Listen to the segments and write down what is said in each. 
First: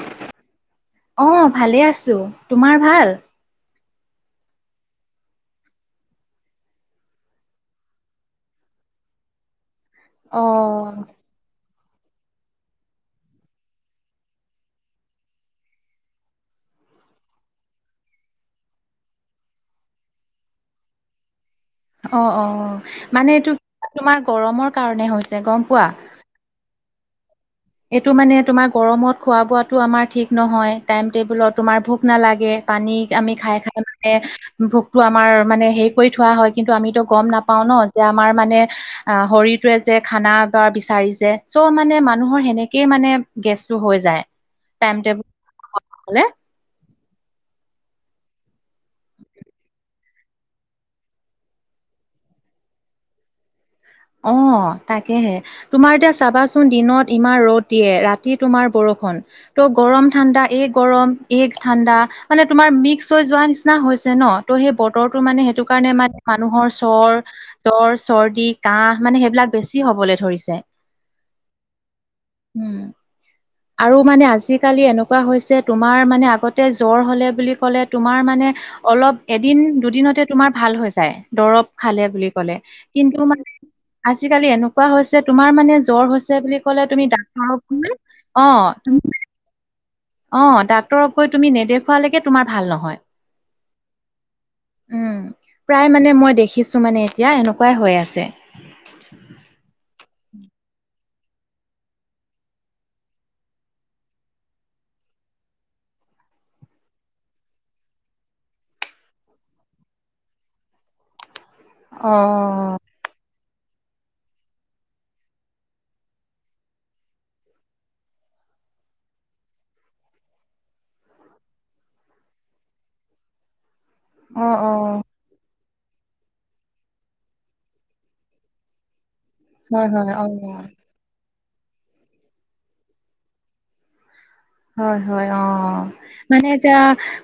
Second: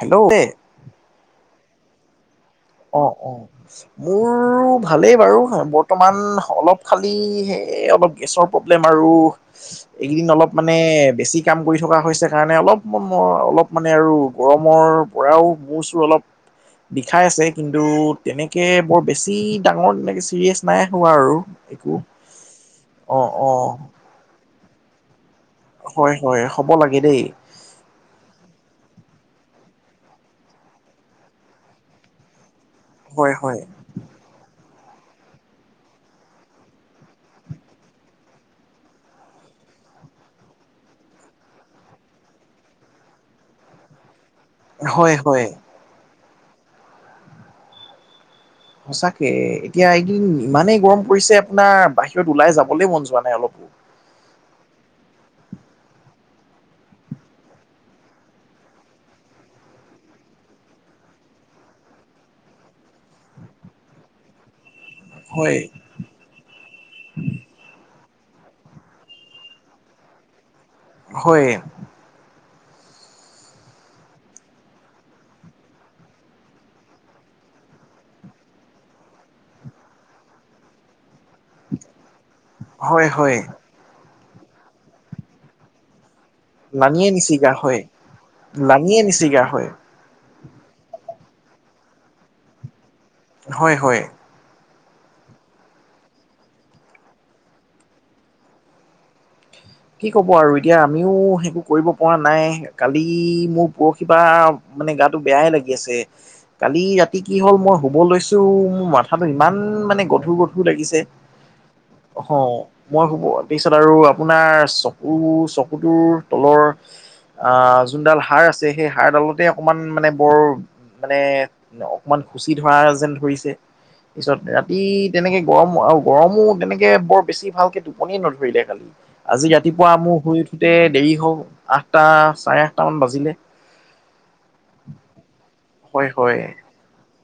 Hello অ', ভালে আছোঁ। অ', অ', মোৰ ভালেই বাৰু বৰ্তমান অলপ খালি সে অলপ গেছৰ প্ৰব্লেম আৰু। এইকেইদিন অ অলপ মানে বেছি কাম কৰি থকা হৈছে কাৰণে অলপ মান মোৰ, অলপ মানে আৰু গৰমৰ পৰাও মূৰ চোৰ অলপ বিখাই আছে। কিন্তু তেনেকৈ বৰ বেছি ডাঙৰ তেনেকৈ চিৰিয়েছ নাই হোৱা আৰু। একো অ', অ', অ', মানে এইটো অ', তোমাৰ গৰমৰ কাৰণে হৈছে গম পোৱা। হয়, হয় হ'ব লাগে দেই। এইটো মানে তোমাৰ গৰমত খোৱা বোৱাটো আমাৰ ঠিক নহয় টাইম টেবুলত তোমাৰ ভোক নালাগে পানী হয়, আমি হয়। খাই খাই এ ভোকটো আমাৰ মানে হেৰি কৰি থোৱা হয় কিন্তু আমিতো গম নাপাওঁ ন' যে আমাৰ মানে অ', শৰীৰটোৱে যে খানা বা বিচাৰিছে চ' মানে মানুহৰ সেনে সেনেকে মানে গেছটো হৈ যায়, টাইম হয়, টেবুল হয়। সঁচাকে এতিয়া এদিন ইমানেই গৰম পৰিছে আপোনাৰ বাহিৰত ওলাই যাবলৈ মন যোৱা নাই অলপো। অ', তাকেহে। তোমাৰ এতিয়া চাবাচোন দিনত ইমান ৰ'দ দিয়ে ৰাতি তোমাৰ বৰষুণ। ত' গৰম ঠাণ্ডা এ গৰম এ ঠাণ্ডা মানে তোমাৰ মিক্স হৈ যোৱা নিচিনা নিচিনা হৈছে ন ত' সেই বতৰটো মানে সেইটো কাৰণে মানে মানুহৰ চৰ জ্বৰ চৰ্দি কাহ মানে সেইবিলাক বেছি হবলৈ ধৰিছে। হয়, উম, আৰু মানে আজিকালি এনেকুৱা হৈছে তোমাৰ মানে আগতে জ্বৰ হ'লে বুলি ক'লে তোমাৰ মানে অলপ এদিন দুদিনতে তোমাৰ ভাল হৈ যায় দৰব খালে বুলি কলে কিন্তু মানে আজিকালি এনেকুৱা হৈছে তোমাৰ মানে জ্বৰ হৈছে বুলি কলে তুমি লানিয়ে নিচিগা ডাক্টৰক হয় [unintelligible] অ', লানিয়ে নিচিগা হয় অ', ডাক্তৰক গৈ তুমি নেদেখুৱালৈকে তোমাৰ ভাল নহয়। হয়, হয়, উম, প্ৰায় মানে মই দেখিছোঁ মানে এতিয়া এনেকুৱাই হৈ আছে। কি ক'ব আৰু এতিয়া আমিও সেইবোৰ কৰিব পৰা নাই কালি মোৰ পৰহি পা মানে গাটো বেয়াহে লাগি আছে। কালি ৰাতি কি হ'ল মই শুব লৈছোঁ মোৰ মাথাটো ইমান মানে গধুৰ গধুৰ লাগিছে অ', মই শুব পিছত আৰু আপোনাৰ চকু চকুটোৰ তলৰ আ, যোনডাল হাড় আছে সেই হাড়ডালতে অকণমান মানে বৰ মানে অকমান শুচি ধৰা যেন ধৰিছে অ পিছত অ ৰাতি তেনেকে গৰম আৰু গৰমো তেনেকে বৰ বেছি ভালকে টোপনি নধৰিলে কালি। আজি হয় ৰাতিপুৱা হয় মোৰ শুই অ উঠোতে দেৰি হল আঠটা চাৰে আঠটা মান বাজিলে। হয়, হয় অ', হয় হয় মানে এতিয়া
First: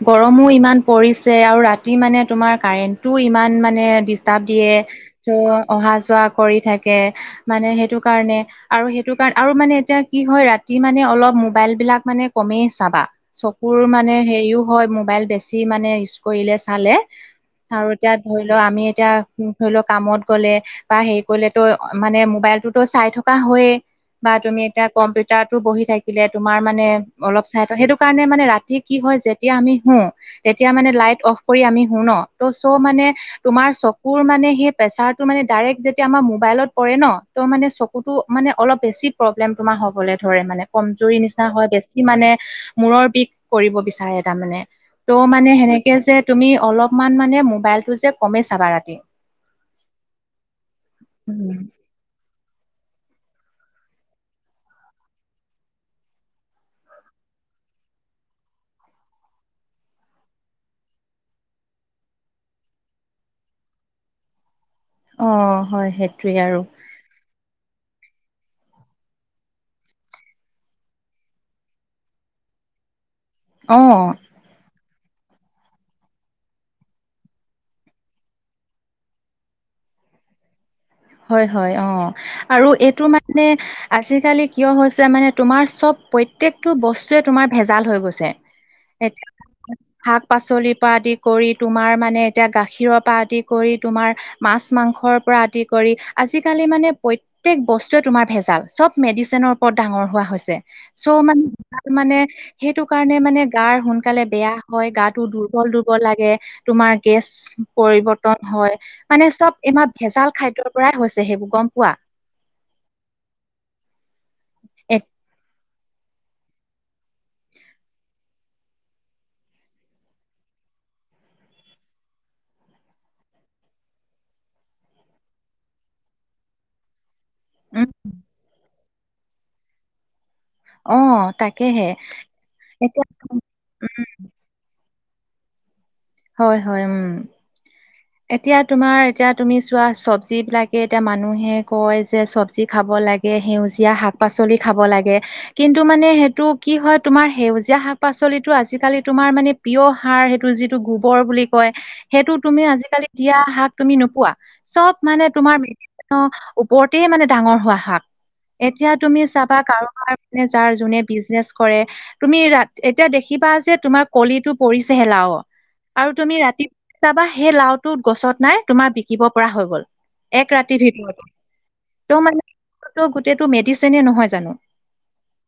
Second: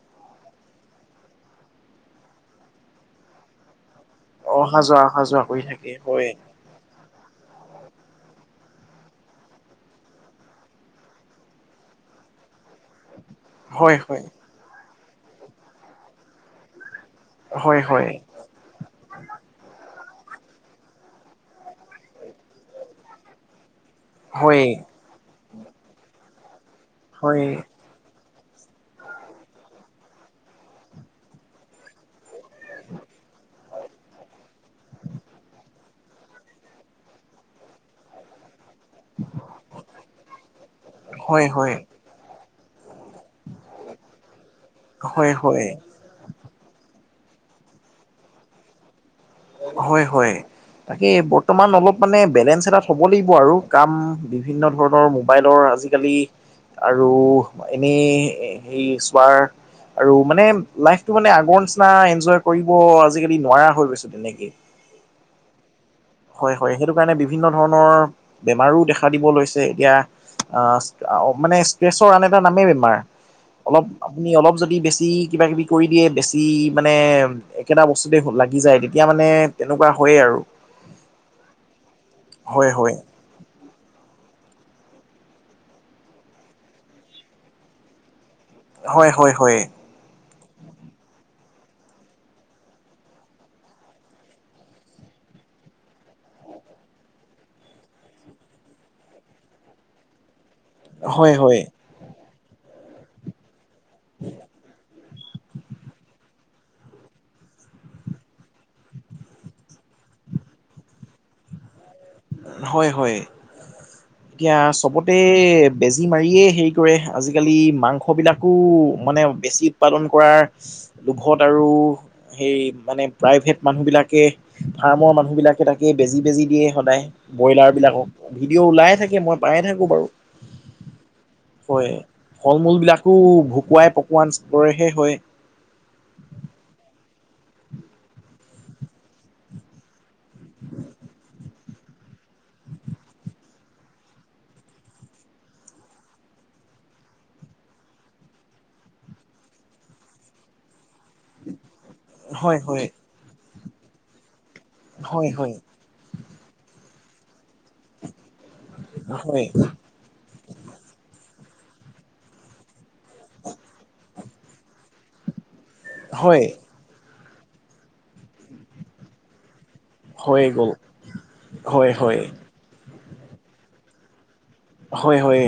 গৰমো ইমান পৰিছে আৰু ৰাতি মানে তোমাৰ কাৰেণ্টটো ইমান মানে কিতাপ দিয়ে অহা যোৱা অহা যোৱা ত' কৰি অহা থাকে যোৱা হয় কৰি থাকে মানে সেইটো কাৰণে আৰু সেইটো কাৰণ আৰু মানে এতিয়া কি হয় ৰাতি মানে অলপ মোবাইল বিলাক মানে কমেই চাবা চকুৰ হয় মানে হয়। হেৰিও হয় মোবাইল বেছি বছি মানে ইউজ কৰিলে চালে হয় আৰু হয় এতিয়া ধৰি ল' আমি এতিয়া ধৰি লওঁক কামত গ'লে বা হেৰি কৰিলে তো মানে মোবাইলটোতো চাই থকা হয়য়েই। বা তুমি হয় এতিয়া কম্পিউটাৰতো বহি থাকিলে তোমাৰ মানে অলপ চাই থা হয় সেইটো। কাৰণে মানে ৰাতি কি হয় যেতিয়া আমি সো, তেতিয়া মানে লাইট অফ কৰি আমি সো ন। ত' চ' মানে তোমাৰ চ চকুৰ মানে সেই প্ৰেচাৰটো মানে ডাইৰেক্ট যেতিয়া আমাৰ মোবাইলত পৰে ন, ত মানে চকুতটো মানে অল বেছি প্ৰব্লেম তোমাৰ হ'ব ধৰে মানে, কমজুৰি নিচনা হয় বেছি মানে মূৰ বিষ। কৰিব বিচাৰে তাৰ মানে ত' হয়। মানে হয় সেনেকে যে। তুমি অলপমান মানে মোবাইলটো যে কমেই চাবা ৰাতি। হয়, হয় তাকে উম, বৰ্তমান অল মানে বেলেঞ্চ এটাত হ'ব লাগিব আৰু কাম বিভিন্ন ধৰণৰ মোবাইলৰ আজিকালি। আৰু এনেই সেই চোৱাৰ। আৰু মানে লাইফটো মানে আগৰ নিচিনা এনজয় কৰিব আজিকালি নোৱাৰা হৈ গৈছো, তেনেকে। অ', হয় সেইটো। হয়, হয় সেইটো কাৰণে বিভিন্ন ধৰণৰ বেমাৰো দেখা দিব লৈছে এতিয়া। আহ, মানে ষ্ট্ৰেছৰ আন এটা নামেই বেমাৰ। অলপ অ' আপুনি অলপ যদি বেছি কিবা কিবি কৰি দিয়ে বেছি মানে। একেটা বস্তুতে লাগি যায় তেতিয়া মানে তেনেকুৱা হয়য়ে আৰু। হয়, হয় অ', আৰু হয় হয়। এইটো মানে। আজিকালি কিয় হৈছে মানে তোমাৰ চব প্ৰত্যেকটো বস্তুৱে তোমাৰ ভেজাল হৈ গৈছে। হয়, হয়, হয়। শাক পাচলিৰ পৰা আদি কৰি তোমাৰ মানে এতিয়া গাখীৰৰ পৰা আদি কৰি তোমাৰ। মাছ মাংসৰ পৰা আদি। কৰি আজিকালি মানে প্ৰত্যক বস্তুৱে তোমাৰ ভেজাল, চব মেডিচিনৰ ওপৰত ডাঙৰ হোৱা হৈছে। চ' হয় মানে, হয় মানে সেইটো কাৰণে মানে। গাৰ সোনকালে বেয়া হয়, গাটো দুৰ্বল, দুৰ্বল লাগে। তোমাৰ গেছ পৰিবৰ্তন হয়, মানে চব ইমান ভেজাল খাই। ৰ পৰাই হৈছে সেইবোৰ গম পোৱা। হয়, হয় এতিয়া এক চবতে বেজি মাৰিয়ে হেৰি কৰে। আজিকালি মাংসবিলাকো মানে বেছি উৎপাদন কৰাৰ লোভত আৰু। সেই মানে প্ৰাইভেট মানুহ বিলাকে ফাৰ্মৰ, মানুহ বিলাকে তাকে বেজি, বেজি দিয়ে সদায়। ব্ৰইলাৰ উম বিলাকক ভিডিঅ' ওলাই থাকে মই পায়ে থাকো বাৰু। অ তাকেহে হয়, ফল মূল এতিয়া বিলাকো ভুকুৱাই পকোৱা নিচিনা। কৰে হে হয়েই। হয়, হয়, উম। এতিয়া তোমাৰ এতিয়া তুমি চোৱা চবজি বিলাকে এতিয়া মানুহে কয় যে চবজি খাব লাগে। সেউজীয়া শাক পাচলি খাব লাগে। কিন্তু মানে সেইটো কি হয়, তোমাৰ সেউজীয়া শাক পাচলিটো আজিকালি তোমাৰ মানে। প্ৰিয় সাৰ সেইটো যিটো গোবৰ বুলি কয়। সেইটো হয় তুমি হয় আজিকালি দিয়া শাক তুমি নোপোৱা, চব মানে হয় তোমা হয় ওপৰতেই মানে ডাঙৰ হোৱা শাক এতিয়া তুমি হয় চাবা কাৰোবাৰ। যাৰ যোনে বিজনেচ কৰে। তুমি ৰা এতিয়া দেখিবা যে তোমাৰ কলিটো পৰিছেহে লাওৰ। আৰু তুমি হয় ৰাতি চাবা সেই লাওটো গছত নাই তোমাৰ বিকিব পৰা হৈ গ'ল। হৈ এক গ'ল ৰাতিৰ ভিতৰতে হয় হয় ত, মানে গোটইটো মেডিচিনে নহয় জানো। হয়, হয়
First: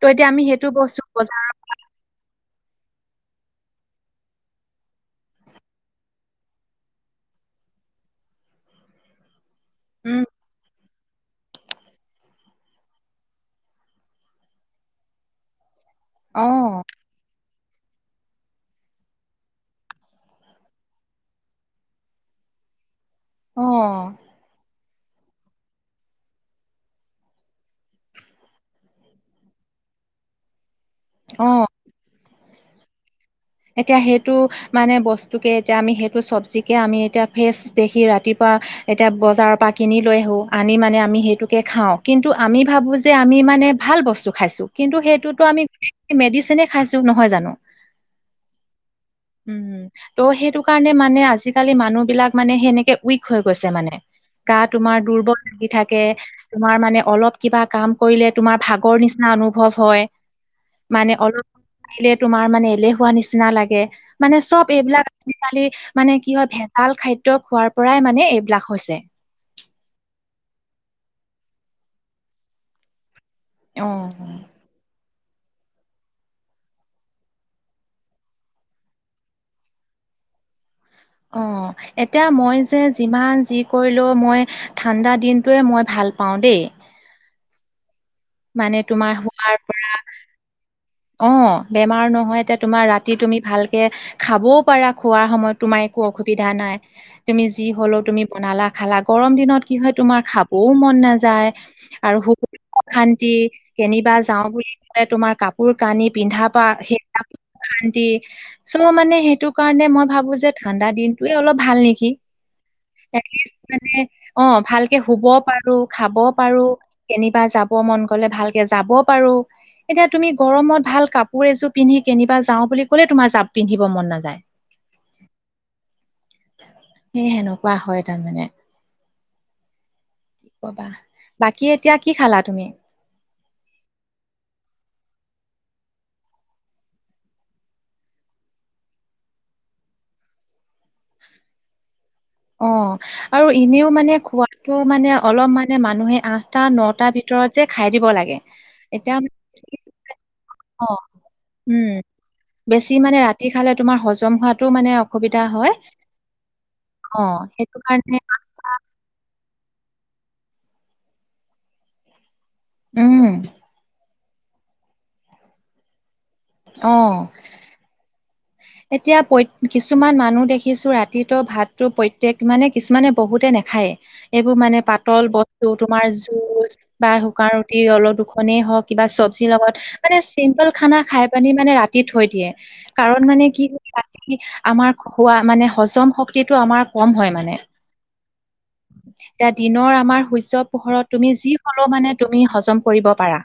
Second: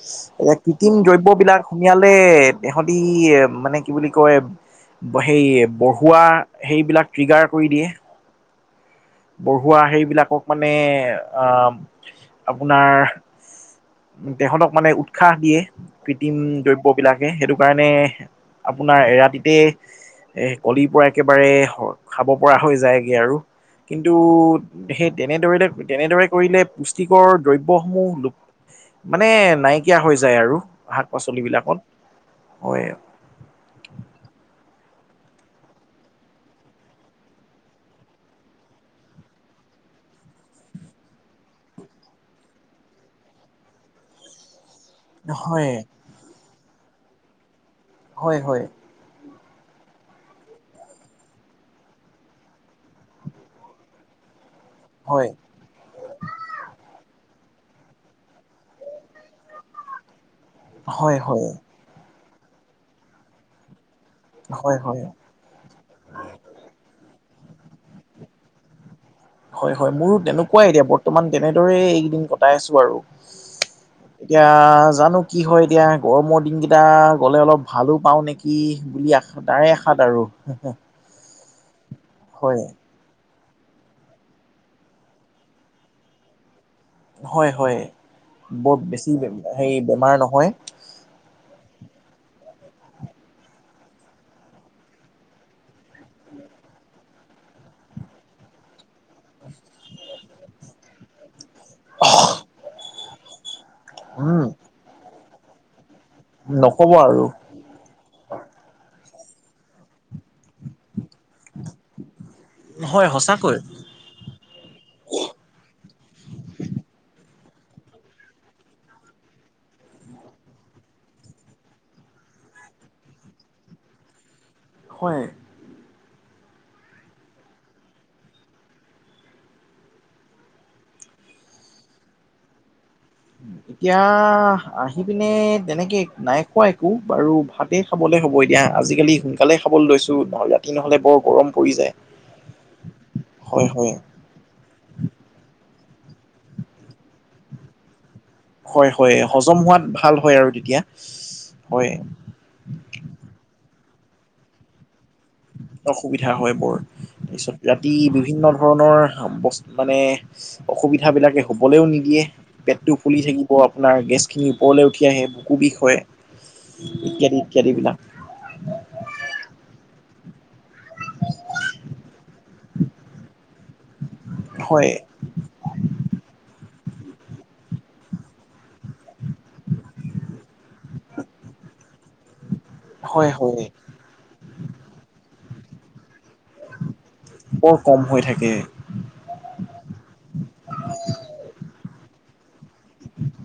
ত' আমি সেইটো কৃত্ৰিম বস্তু দ্ৰব্য বজাৰ বিলাক। সুয়ালে তহঁতি এ মানে কি বুলি কয়। সেই পঢ়োয়া সেইবিলাক ট্ৰিগাৰ কৰি দিয়ে। পঢ়োৱা উম সেইবিলাকক মানে। আহ, আপোনাৰ তেখতক মানে উৎসাহ দিয়ে। কৃত্ৰিম অ দ্ৰব্যবিলাকে, সেইটো কাৰণে আপোনাৰ এৰাতিতে এ কলিৰ পৰা একেবাৰে খাব পৰা হৈ যায়গে আৰু। অ কিন্তু সেই তেনেদৰে তেনেদৰে কৰিলে পুষ্টিকৰ দ্ৰব্যসমূহ মানে নাইকিয়া হৈ যায় আৰু শাক পাচলি অ বিলাকত হয়। এতিয়া সেইটো মানে বস্তুকে এতিয়া আমি সেইটো চব্জিকে আমি এতিয়া ফ্ৰেছ দেখি ৰাতিপুৱা এতিয়া বজাৰৰ পৰা কিনি লৈ আহো আনি মানে, আমি সেইটোকে খাও কিন্তু আমি ভাবো যে যে আমি মানে, ভাল বস্তু খাইছোঁ। কিন্তু সেইটোতো আমি হয় গোটেই মেডিচিনেই খাইছোঁ নহয় জানো। হয় হয়। উম। ত' সেইটো কাৰণে মানে আজিকালি মানুহ বিলাক মানে সেনেকে উইক হৈ গৈছে মানে। গা তোমাৰ হয় দুৰ্বল হৈ থাক তোমাৰ মানে, অলপ কিবা কাম কৰিলে তোমাৰ ভাগৰ নিচিনা অনুভৱ হয়। মানে হয় অলপ হয় আহিলে তোমাৰ মানে এলেহুৱা নিচিনা লাগে মানে চব হয় হয় এইবিলাক আজিকালি মানে কি হয় ভেজাল খাদ্য খোৱাৰ পৰাই মানে এইবিলাক হৈছে। হয় হয়। মোৰো তেনেকুৱাই এতিয়া বৰ্তমান তেনেদৰে এইকেইদিন কটাই আছো আৰু। অ'। এতিয়া জানো কি হয় এতিয়া গৰমৰ দিনকেইটা গ'লে অলপ ভালো পাওঁ নেকি, বুলি আশা তাৰে আশাত আৰু। অ', এতিয়া মই হয় যে যিমান যি কৰিলেও মই ঠাণ্ডা দিনটোৱে মই ভাল পাওঁ দেই। হয় হয় বৰ মানে বেছি তোমাৰ হোৱাৰ হেই বেমাৰ নহয়। অ', বেমাৰ নহয় এতিয়া তোমাৰ ৰাতি তুমি ভালকে খাবও পাৰা। খোৱাৰ সময়ত তোমাৰ একো অসুবিধা নাই। তুমি যি হলেও, তুমি বনালা খালা গৰম দিনত কি হয় তোমাৰ খাবও মন নাযায়। আৰু সুখ অশান্তি কেনিবা যাও উম বুলি কলে তোমাৰ কাপ কানি পিন্ধা পা নকব আৰু সেইবিলাক অশান্তি। চ' মানে সেইটো কাৰণে মই ভাবো যে ঠাণ্ডা দিনটোয়ে অলপ ভাল নেকি? হয় সঁচাকৈ। এটলিষ্ট মানে অ', ভালকে শুব পাৰো, খাব পাৰো। কেনিবা যাব মন গ'লে ভালকে যাব পাৰো, এতিয়া তুমি গৰমত ভাল কাপোৰ এযোৰ পিন্ধি কেনিবা যাওঁ বুলি ক'লে, তোমাৰ যাব পিন্ধিব মন নাযায়। হয়। সেই সেনেকুৱা হয় তাৰমানে। কি ক'বা, বাকী এতিয়া কি খালা তুমি? এতিয়া আহি পিনে, তেনেকে নাই খোৱা একো বাৰু ভাত এ খাবলে হ'ব এতিয়া, আজিকালি সোনকালে খাবলৈ লৈছো নহ'লে ৰাতি নহ'লে বৰ গৰম পৰি যায়। অ', আৰু হয় হয় এনেও মানে খোৱা টো মানে অলপ মানে মানুহে আঠটা, নটাৰ ভিতৰতে খাই দিব লাগে। হয়, হয়, এতিয়া হজম হোৱাত ভাল হয় আৰু তেতিয়া, অ উম হয়। বেছি মানে ৰাতি খালে, তোমাৰ হজম হোৱাটো মানে অসুবিধা হয়। অসুবিধা হয় বৰ, অ তাৰপিছত সেইটো ৰাতি কাৰণে বিভিন্ন ধৰণৰ বস মানে, অসুবিধা বিলাকে শুবলেও নিদিয়ে। পেটটো ফুলি উম থাকিব, আপোনাৰ গেছ খিনি ওপৰলে উঠি আহে, বুকু বিষ হয়। অ', ইত্যাদি, ইত্যাদি বিলাক। এতিয়া প্ৰতে কিছুমান মানুহ দেখিছোঁ ৰাতিটো ভাতটো প্ৰত্যয়েক মানে কিছুমানে বহুতে নাখায় এইবোৰ মানে হয় পাতল বস্তু তোমাৰ জুচ বা শুকান ৰুটি অলপ দুখনেই হওঁক কিবা চব্জিৰ লগত মানে চিম্পল খানা খাই পানি মানে ৰাতি থৈ দিয়ে। কাৰণ হয় মানে হয় কি ৰাতি আমাৰ খোৱা মানে হজম শক্তিটো আমাৰ কম হয় মানে। বৰ কম হৈ থাকে এতিয়া দিনৰ আমাৰ সূৰ্য পোহৰত তুমি যি হলেও মানে তুমি হজম কৰিব পাৰা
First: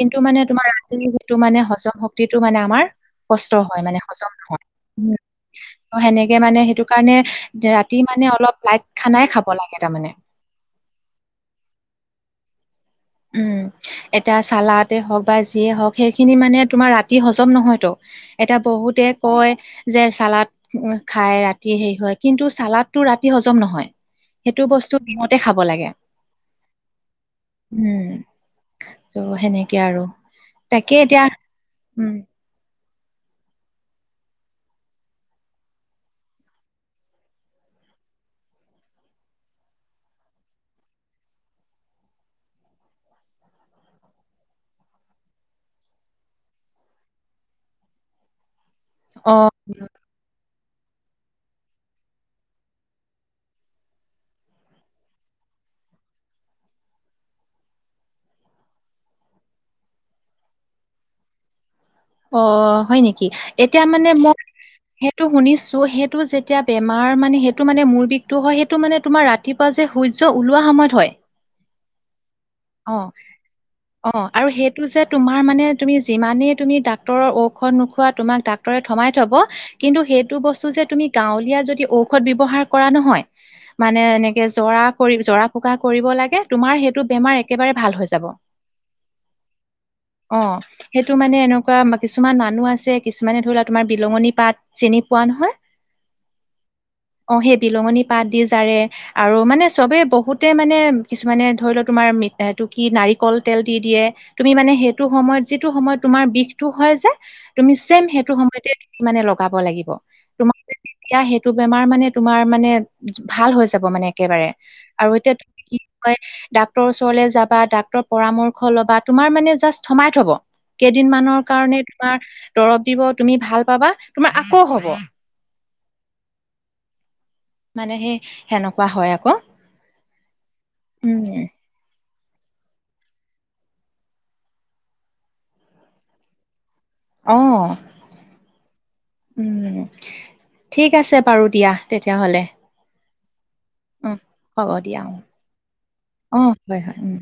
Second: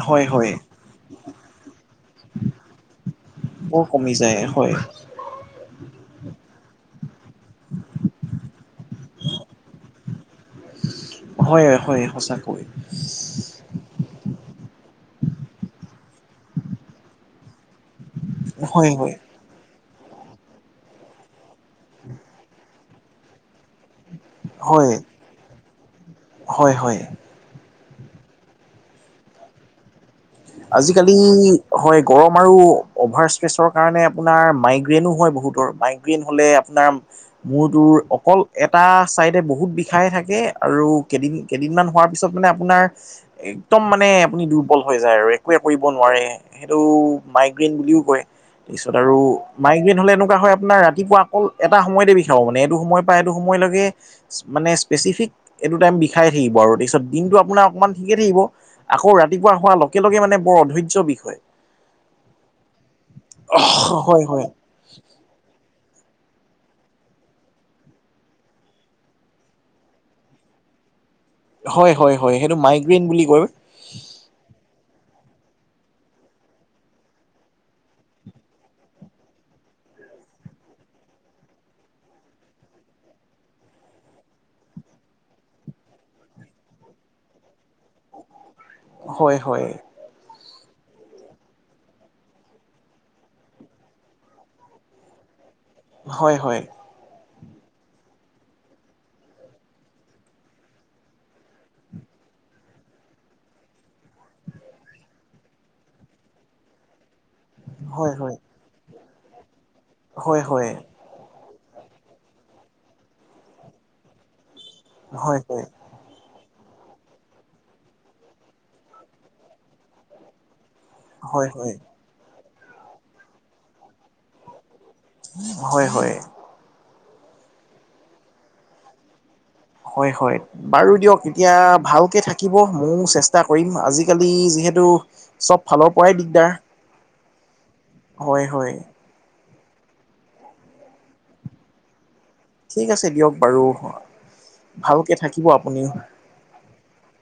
কিন্তু হয় মানে হয় তোমাৰ ৰাতিযোনটো মানে হজম শক্তিটো মানে আমাৰ কষ্ট বৰ হয় মানে কমি হজম যায় হয় নহয়। ত সেনেকে মানে সেইটো কাৰণে ৰাতি মানে অলপ লাইট খানাই খাব লাগে তাৰমানে। হয়, হয় সঁচাকৈ। উম। এটা চালাতে হওক বা যিয়ে হওক সেইখিনি মানে তোমাৰ ৰাতি হজম নহয়তো। এতিয়া হয় বহুতে হয় কয় যে চালাদ খায় ৰাতি হেৰি হয় কিন্তু চালাদ টো ৰাতি হজম নহয় সেইটো হয় বস্তু দিনতে খাব লাগে। হয়, হয়। উম, তো সেনেকে আৰু। তাকে আজিকালি এতিয়া হয় উম, গৰম আমাৰো অ'ভাৰ ষ্ট্ৰেছৰ কাৰণে আপোনাৰ মাইগ্ৰেইনো হয় বহুতৰ মাইগ্ৰেইন হ'লে আপোনাৰ মূৰ তোৰ অকল এটা ছাইডে বহুত বিষাই থাকে আৰু কেদিন কেইদিন মান হোৱাৰ পিছত মানে আপোনাৰ একদম মানে আপুনি দুৰ্বল হৈ যায় আৰু। একোৱে কৰিব নোৱাৰে সেইটো মাইগ্ৰেইন বুলিও কয়। পিছত আৰু অ', মাইগ্ৰেইন হলে এনেকুৱা হয়। আপোনাৰ ৰাতিপুৱা অকল এটা সময়তে বিষাব মানে এইটো সময়ৰ পৰা এইটো সময়লৈকে মানে স্পেচিফিক এটো টাইম বিষাইে থাকিব আৰু তাৰপিছত দিনটো আপোনাৰ অকমান ঠিকে থাকিব। আকৌ ৰাতিপুৱা হোৱাৰ লগে লগে মানে বৰ অধয্য বিষ হয়। অ' হয় নেকি এতিয়া মানে হয় মই হয় সেইটো শুনিছো সেইটো যেতিয়া বেমাৰ মানে সেইটো মানে মোৰ বিষটো হয় সেইটো মানে তোমাৰ ৰাতি ৰাতিপাৱা যে সূৰ্য ওলোৱা সময়ত হয়। হয়, হয়, হয় সেইটো মাইগ্ৰেইন বুলি কয়। অহ আৰু সেইটো যে তোমাৰ মানে তুমি যিমানেই তুমি ডাক্তৰৰ ঔষধ নোখোৱা তোমাকা ডাক্তৰে থমাই থব কিন্তু সেইটো বস্তু যে তুমি গাঁৱলীয়া যদি ঔষধ ব্যৱহাৰ কৰা নহয়। মানে এনেকে জৰা কৰি জৰা ফুকা কৰিব লাগে তোমাৰ সেইটো বেমাৰ একেবাৰে ভাল হৈ যাব। হয়, হয়। অ', সেইটো মানে এনেকুৱা কিছুমান মানু আছে কিছুমানে ধৰি লোৱা তোমাৰ বিলঙনী পাত। চিনি পোৱা নহয়? হয়, হয়। অ', সেই বিলঙনী পাত দি জাৰে। আৰু মানে চবে বহুতে মানে, কিছুমানে ধৰি লও তোমাৰ মৃত্যু এ তটো কি নাৰিকল তেল দি দিয়ে তুমি মানে, সেইটো সময়ত যিটো সময়ত তোমাৰ বিষ সটো হয় যে তুমি চম হয় সেইটো হয় সময়তে মানে লগাব লাগিব। হয়, হয়। এতিয়া, সেইটো বেমাৰ মানে তোমাৰ মানে ভাল হৈ যাব মানে একেবাৰে আৰু হয় হয় এতিয়া ডাক্তৰৰ ওচৰলৈ যাবা ডাক্তৰৰ পৰামৰ্শ লবা তোমাৰ মানে জাষ্ট থমাই থব। কেইদিন মানৰ হয় হয় কাৰণে তোমাৰ দৰৱ দিব তুমি ভাল পাবা তোমাৰ আকৌ হব। হয়, হয়। মানে, সেই সেনেকুৱা হয় আকৌ। হয়, হয় বাৰু দিয়ক উম, এতিয়া ভালকে থা থাকিব ময়ো চেষ্টা কৰিম আজিকালি যিহেতু চব ফালৰ পৰাই দিগদাৰ। অ'। হয়, হয়। উম, ঠিক আছে বাৰু দিয়া তেতিয়াহ'লে। ঠিক আছে দিয়ক বাৰু উম, হ'ব দিয়া ভালকে অ', থাকিব আপুনিও। অ', হয়, হয় উম।